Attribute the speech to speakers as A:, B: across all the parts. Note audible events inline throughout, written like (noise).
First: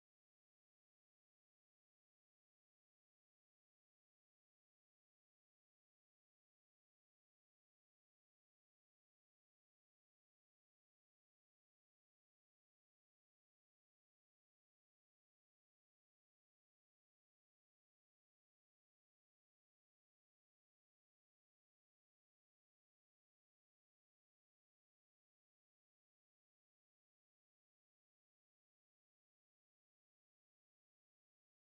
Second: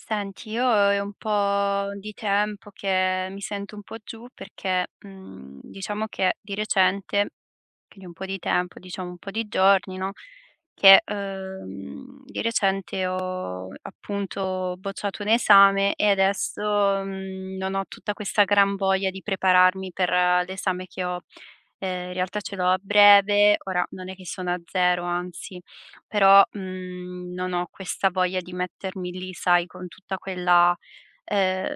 A: Senti, io è un po' di tempo che mi sento un po' giù perché, diciamo che di recente, quindi un po' di tempo, diciamo un po' di giorni, no, che, di recente ho appunto bocciato un esame e adesso, non ho tutta questa gran voglia di prepararmi per l'esame che ho. In realtà ce l'ho a breve, ora non è che sono a 0, anzi, però, non ho questa voglia di mettermi lì, sai, con tutta quella ehm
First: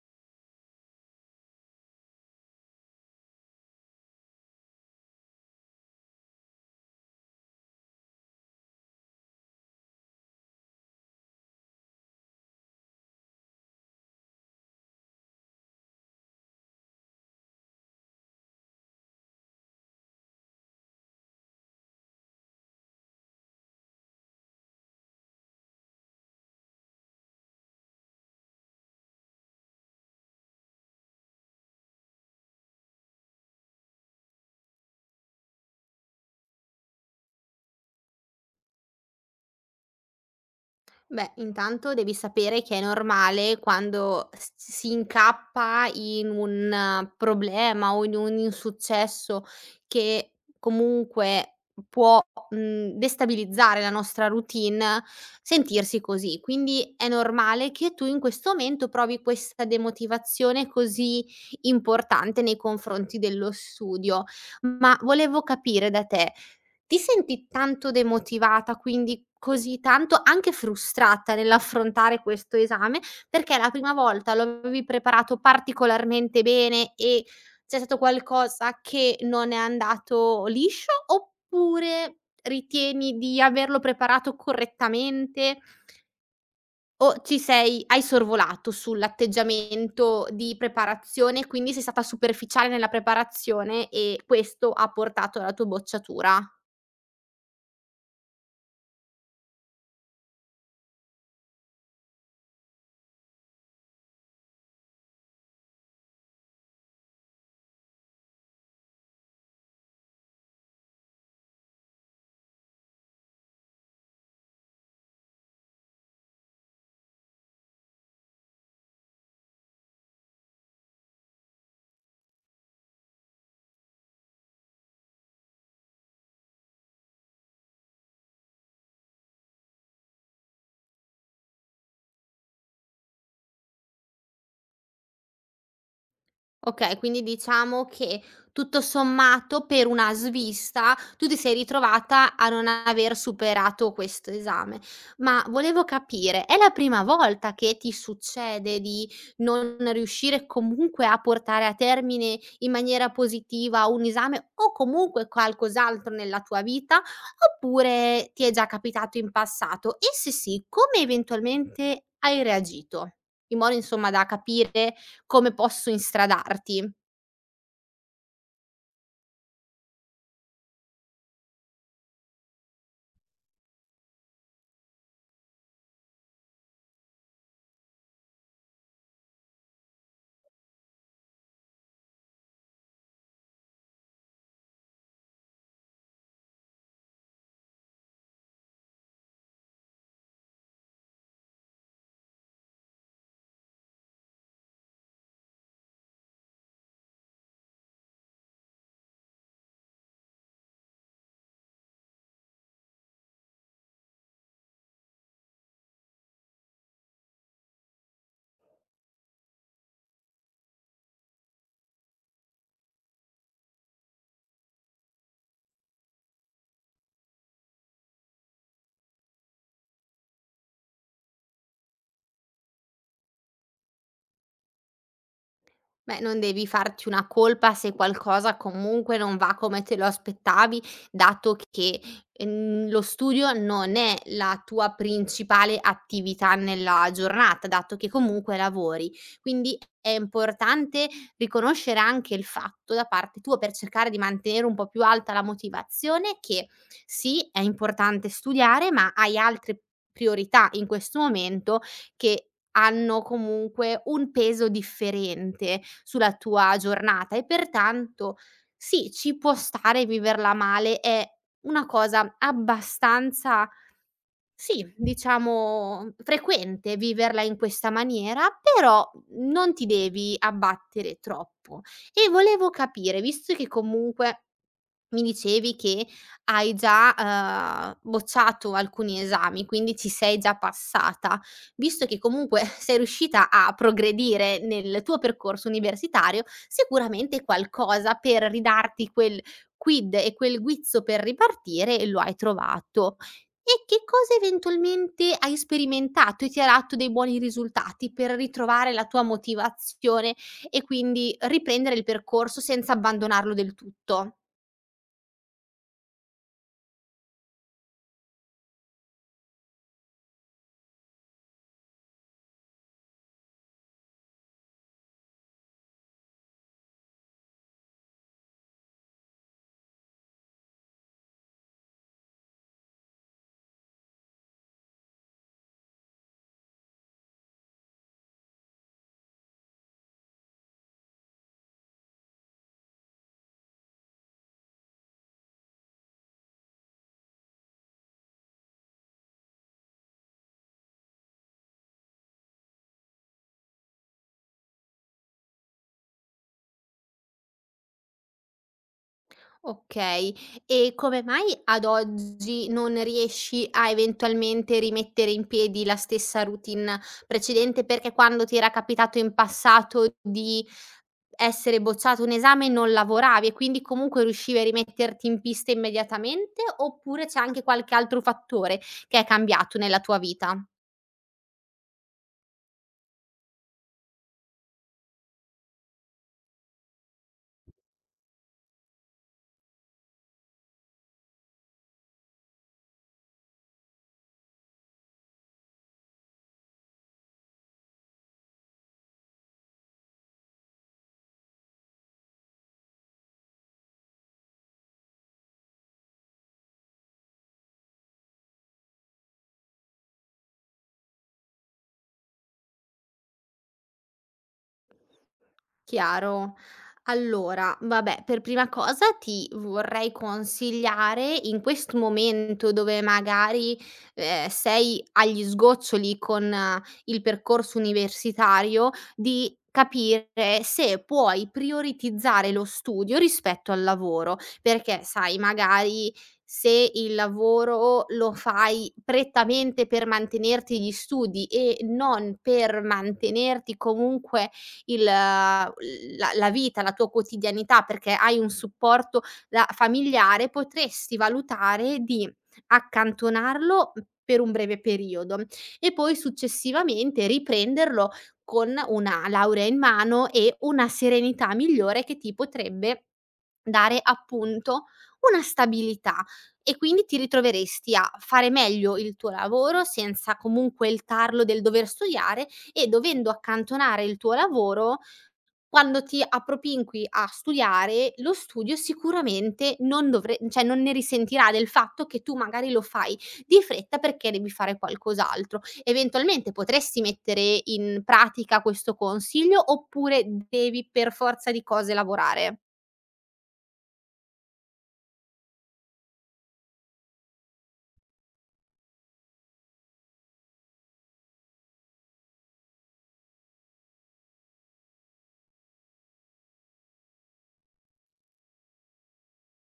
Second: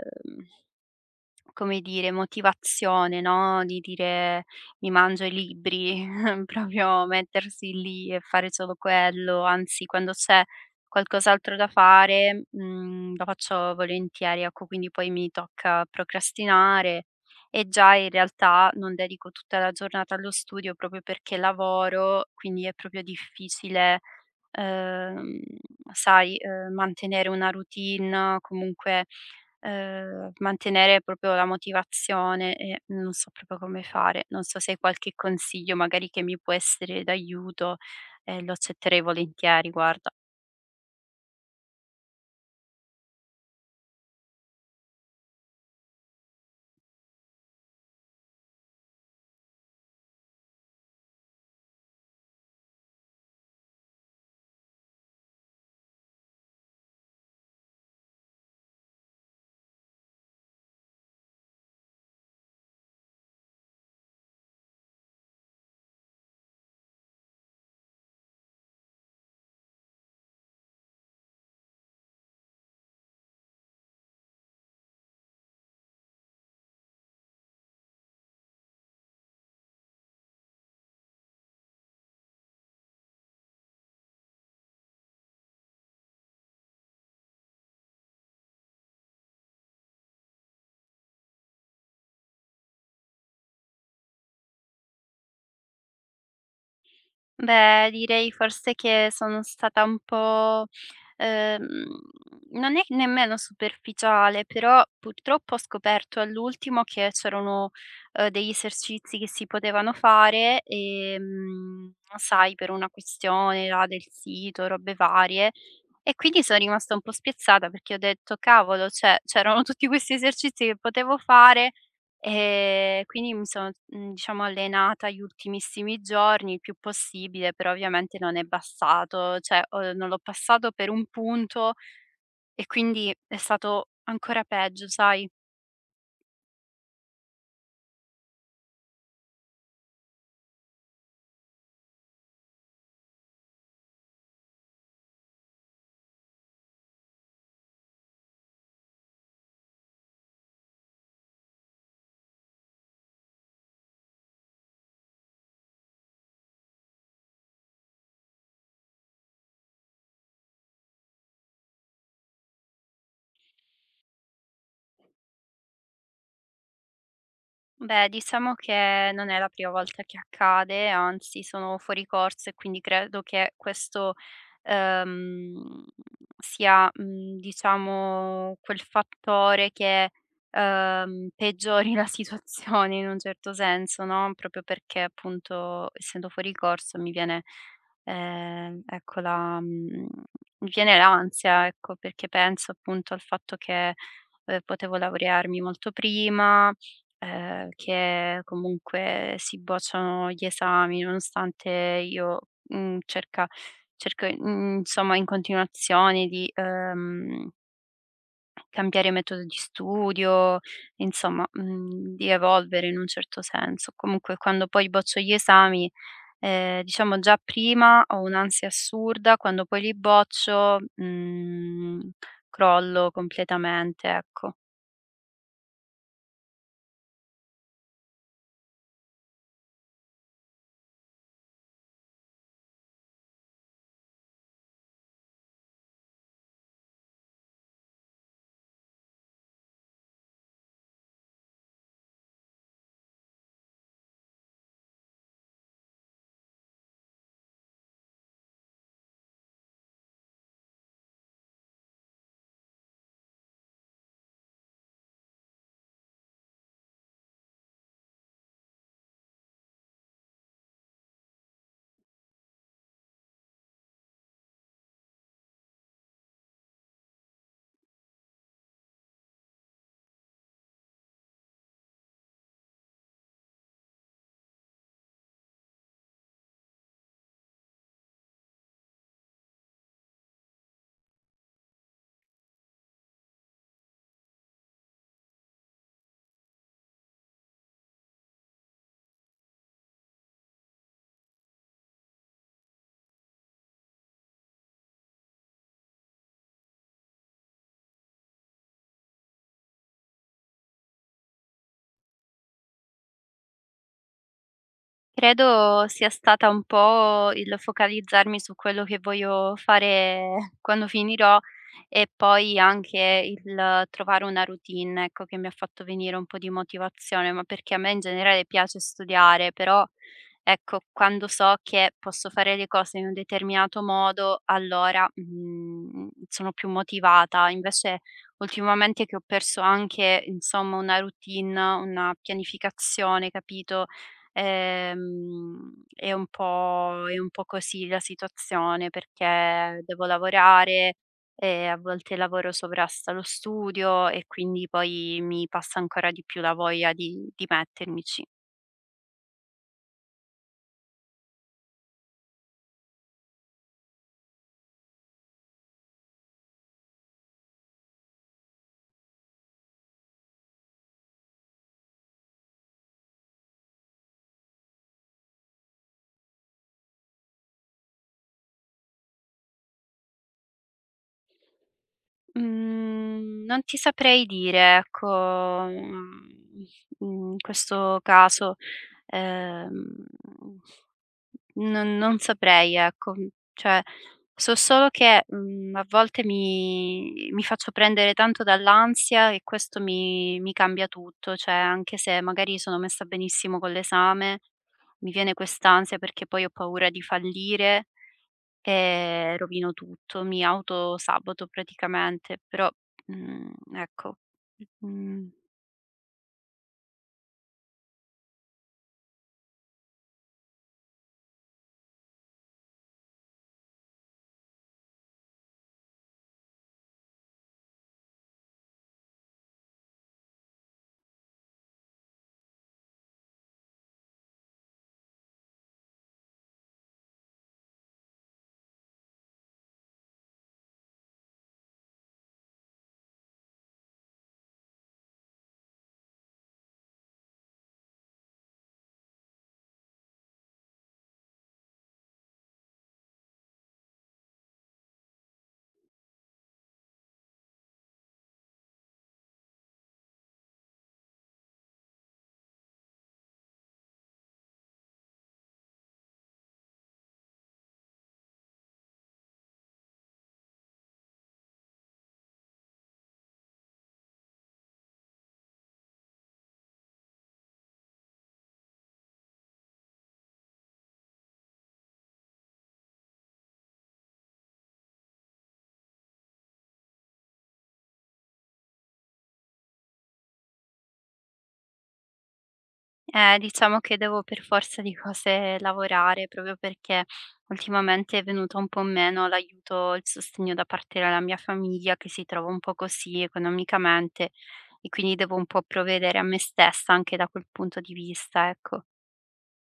A: come dire, motivazione, no, di dire: "Mi mangio i libri", (laughs) proprio mettersi lì e fare solo quello, anzi quando c'è qualcos'altro da fare, lo faccio volentieri, ecco, quindi poi mi tocca procrastinare e già in realtà non dedico tutta la giornata allo studio proprio perché lavoro, quindi è proprio difficile, ehm, sai, mantenere una routine, comunque mantenere proprio la motivazione e non so proprio come fare. Non so se hai qualche consiglio magari che mi può essere d'aiuto, lo accetterei volentieri, guarda.
B: Beh, intanto devi sapere che è normale quando si incappa in un problema o in un insuccesso che comunque può destabilizzare la nostra routine, sentirsi così. Quindi è normale che tu in questo momento provi questa demotivazione così importante nei confronti dello studio. Ma volevo capire da te, ti senti tanto demotivata, quindi così tanto anche frustrata nell'affrontare questo esame, perché la prima volta lo avevi preparato particolarmente bene e c'è stato qualcosa che non è andato liscio, oppure ritieni di averlo preparato correttamente o ci sei hai sorvolato sull'atteggiamento di preparazione, quindi sei stata superficiale nella preparazione e questo ha portato alla tua bocciatura?
A: Beh, direi forse che sono stata un po', ehm, non è nemmeno superficiale, però purtroppo ho scoperto all'ultimo che c'erano, degli esercizi che si potevano fare, sai per una questione là del sito, robe varie, e quindi sono rimasta un po' spiazzata perché ho detto: "Cavolo, cioè c'erano tutti questi esercizi che potevo fare. Quindi mi sono, diciamo allenata gli ultimissimi giorni il più possibile, però ovviamente non è bastato, cioè, non l'ho passato per 1 punto e quindi è stato ancora peggio, sai?
B: Okay, quindi diciamo che tutto sommato per una svista tu ti sei ritrovata a non aver superato questo esame. Ma volevo capire, è la prima volta che ti succede di non riuscire comunque a portare a termine in maniera positiva un esame o comunque qualcos'altro nella tua vita, oppure ti è già capitato in passato? E se sì, come eventualmente hai reagito? In modo insomma da capire come posso instradarti?
A: Beh, diciamo che non è la prima volta che accade, anzi sono fuori corso e quindi credo che questo, ehm, sia, diciamo quel fattore che, peggiori la situazione in un certo senso, no, proprio perché appunto essendo fuori corso mi viene, ehm, ecco la mhmm, mi viene l'ansia, ecco, perché penso appunto al fatto che, potevo laurearmi molto prima, che comunque si bocciano gli esami, nonostante io, cerca cerco, insomma in continuazione di, cambiare metodo di studio, insomma, di evolvere in un certo senso. Comunque quando poi boccio gli esami, diciamo già prima ho un'ansia assurda, quando poi li boccio, crollo completamente, ecco.
B: Beh, non devi farti una colpa se qualcosa comunque non va come te lo aspettavi, dato che, lo studio non è la tua principale attività nella giornata, dato che comunque lavori. Quindi è importante riconoscere anche il fatto da parte tua, per cercare di mantenere un po' più alta la motivazione, che sì, è importante studiare, ma hai altre priorità in questo momento che hanno comunque un peso differente sulla tua giornata e pertanto sì, ci può stare viverla male, è una cosa abbastanza sì, diciamo frequente viverla in questa maniera, però non ti devi abbattere troppo. E volevo capire, visto che comunque mi dicevi che hai già, bocciato alcuni esami, quindi ci sei già passata, visto che comunque (laughs) sei riuscita a progredire nel tuo percorso universitario, sicuramente qualcosa per ridarti quel quid e quel guizzo per ripartire lo hai trovato. E che cosa eventualmente hai sperimentato e ti ha dato dei buoni risultati per ritrovare la tua motivazione e quindi riprendere il percorso senza abbandonarlo del tutto?
A: Credo sia stata un po' il focalizzarmi su quello che voglio fare (laughs) quando finirò e poi anche il trovare una routine, ecco, che mi ha fatto venire un po' di motivazione, ma perché a me in generale piace studiare, però ecco, quando so che posso fare le cose in un determinato modo, allora, sono più motivata. Invece ultimamente che ho perso anche, insomma, una routine, una pianificazione, capito? Ehm, è un po' così la situazione perché devo lavorare e a volte il lavoro sovrasta lo studio e quindi poi mi passa ancora di più la voglia di mettermici.
B: Okay. E come mai ad oggi non riesci a eventualmente rimettere in piedi la stessa routine precedente? Perché quando ti era capitato in passato di essere bocciato un esame non lavoravi e quindi comunque riuscivi a rimetterti in pista immediatamente, oppure c'è anche qualche altro fattore che è cambiato nella tua vita?
A: Mhmm, non ti saprei dire ecco, in questo caso, ehm non saprei ecco, cioè so solo che, a volte mi faccio prendere tanto dall'ansia e questo mi cambia tutto, cioè anche se magari sono messa benissimo con l'esame, mi viene quest'ansia perché poi ho paura di fallire e rovino tutto, mi autosaboto praticamente, però, mhmm, ecco, mhmm
B: Chiaro. Allora, vabbè, per prima cosa ti vorrei consigliare in questo momento dove magari sei agli sgoccioli con il percorso universitario, di capire se puoi prioritizzare lo studio rispetto al lavoro, perché sai, magari se il lavoro lo fai prettamente per mantenerti gli studi e non per mantenerti comunque il la vita, la tua quotidianità, perché hai un supporto da familiare, potresti valutare di accantonarlo, mhmm, per un breve periodo e poi successivamente riprenderlo con una laurea in mano e una serenità migliore che ti potrebbe dare appunto una stabilità e quindi ti ritroveresti a fare meglio il tuo lavoro senza comunque il tarlo del dover studiare e dovendo accantonare il tuo lavoro, quando ti appropinqui a studiare, lo studio sicuramente non dovre cioè non ne risentirà del fatto che tu magari lo fai di fretta perché devi fare qualcos'altro. Eventualmente potresti mettere in pratica questo consiglio oppure devi per forza di cose lavorare?
A: Diciamo che devo per forza di cose lavorare, proprio perché ultimamente è venuto un po' meno l'aiuto, il sostegno da parte della mia famiglia che si trova un po' così economicamente e quindi devo un po' provvedere a me stessa anche da quel punto di vista, ecco.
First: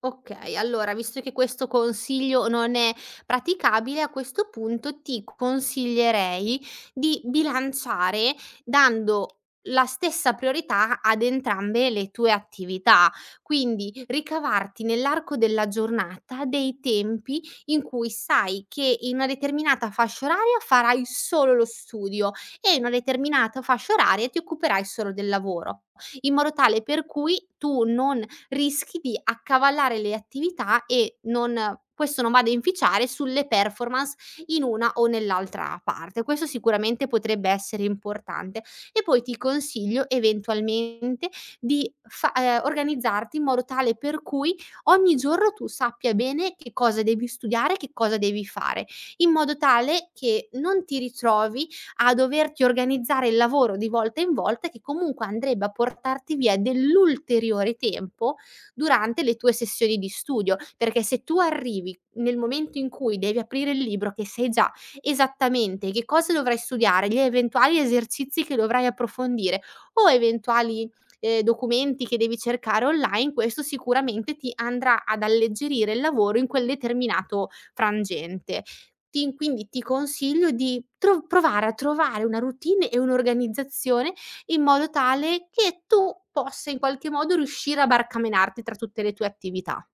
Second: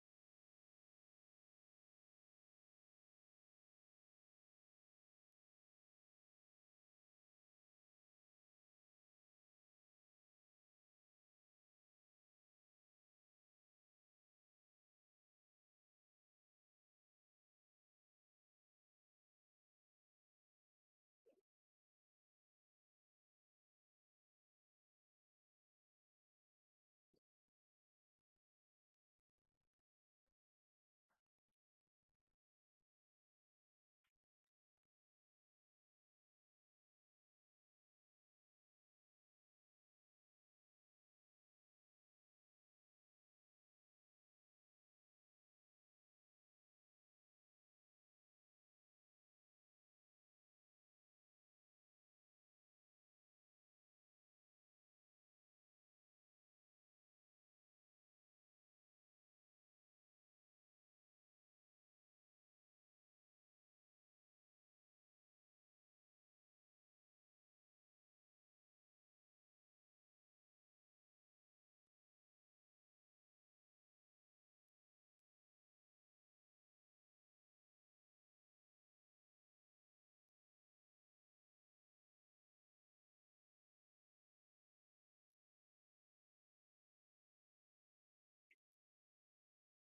B: Okay, allora visto che questo consiglio non è praticabile, a questo punto ti consiglierei di bilanciare dando la stessa priorità ad entrambe le tue attività. Quindi ricavarti nell'arco della giornata dei tempi in cui sai che in una determinata fascia oraria farai solo lo studio e in una determinata fascia oraria ti occuperai solo del lavoro, in modo tale per cui tu non rischi di accavallare le attività e non questo non vada a inficiare sulle performance in una o nell'altra parte. Questo sicuramente potrebbe essere importante. E poi ti consiglio eventualmente di fa organizzarti in modo tale per cui ogni giorno tu sappia bene che cosa devi studiare, che cosa devi fare, in modo tale che non ti ritrovi a doverti organizzare il lavoro di volta in volta che comunque andrebbe a portarti via dell'ulteriore tempo durante le tue sessioni di studio, perché se tu arrivi nel momento in cui devi aprire il libro che sai già esattamente che cosa dovrai studiare, gli eventuali esercizi che dovrai approfondire o eventuali, documenti che devi cercare online, questo sicuramente ti andrà ad alleggerire il lavoro in quel determinato frangente. Ti quindi ti consiglio di tro provare a trovare una routine e un'organizzazione in modo tale che tu possa in qualche modo riuscire a barcamenarti tra tutte le tue attività.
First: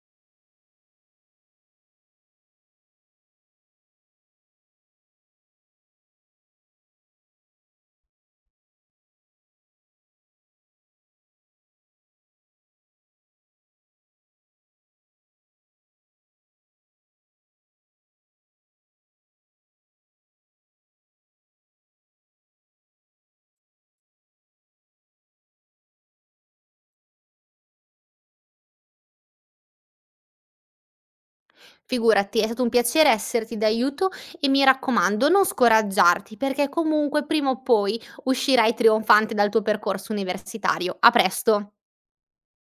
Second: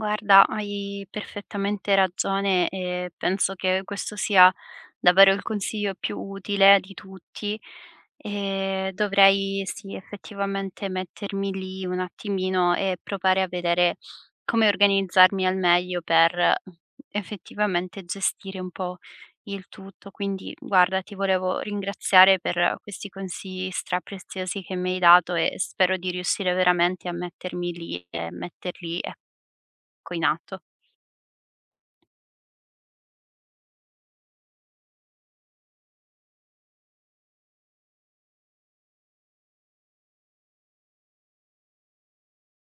A: Guarda, hai perfettamente ragione e penso che questo sia davvero il consiglio più utile di tutti e dovrei sì, effettivamente mettermi lì un attimino e provare a vedere come organizzarmi al meglio per effettivamente gestire un po' il tutto. Quindi, guarda, ti volevo ringraziare per questi consigli strapreziosi che mi hai dato e spero di riuscire veramente a mettermi lì e metterli ecco, ecco in atto.
B: Figurati, è stato un piacere esserti d'aiuto e mi raccomando non scoraggiarti perché comunque prima o poi uscirai trionfante dal tuo percorso universitario. A presto.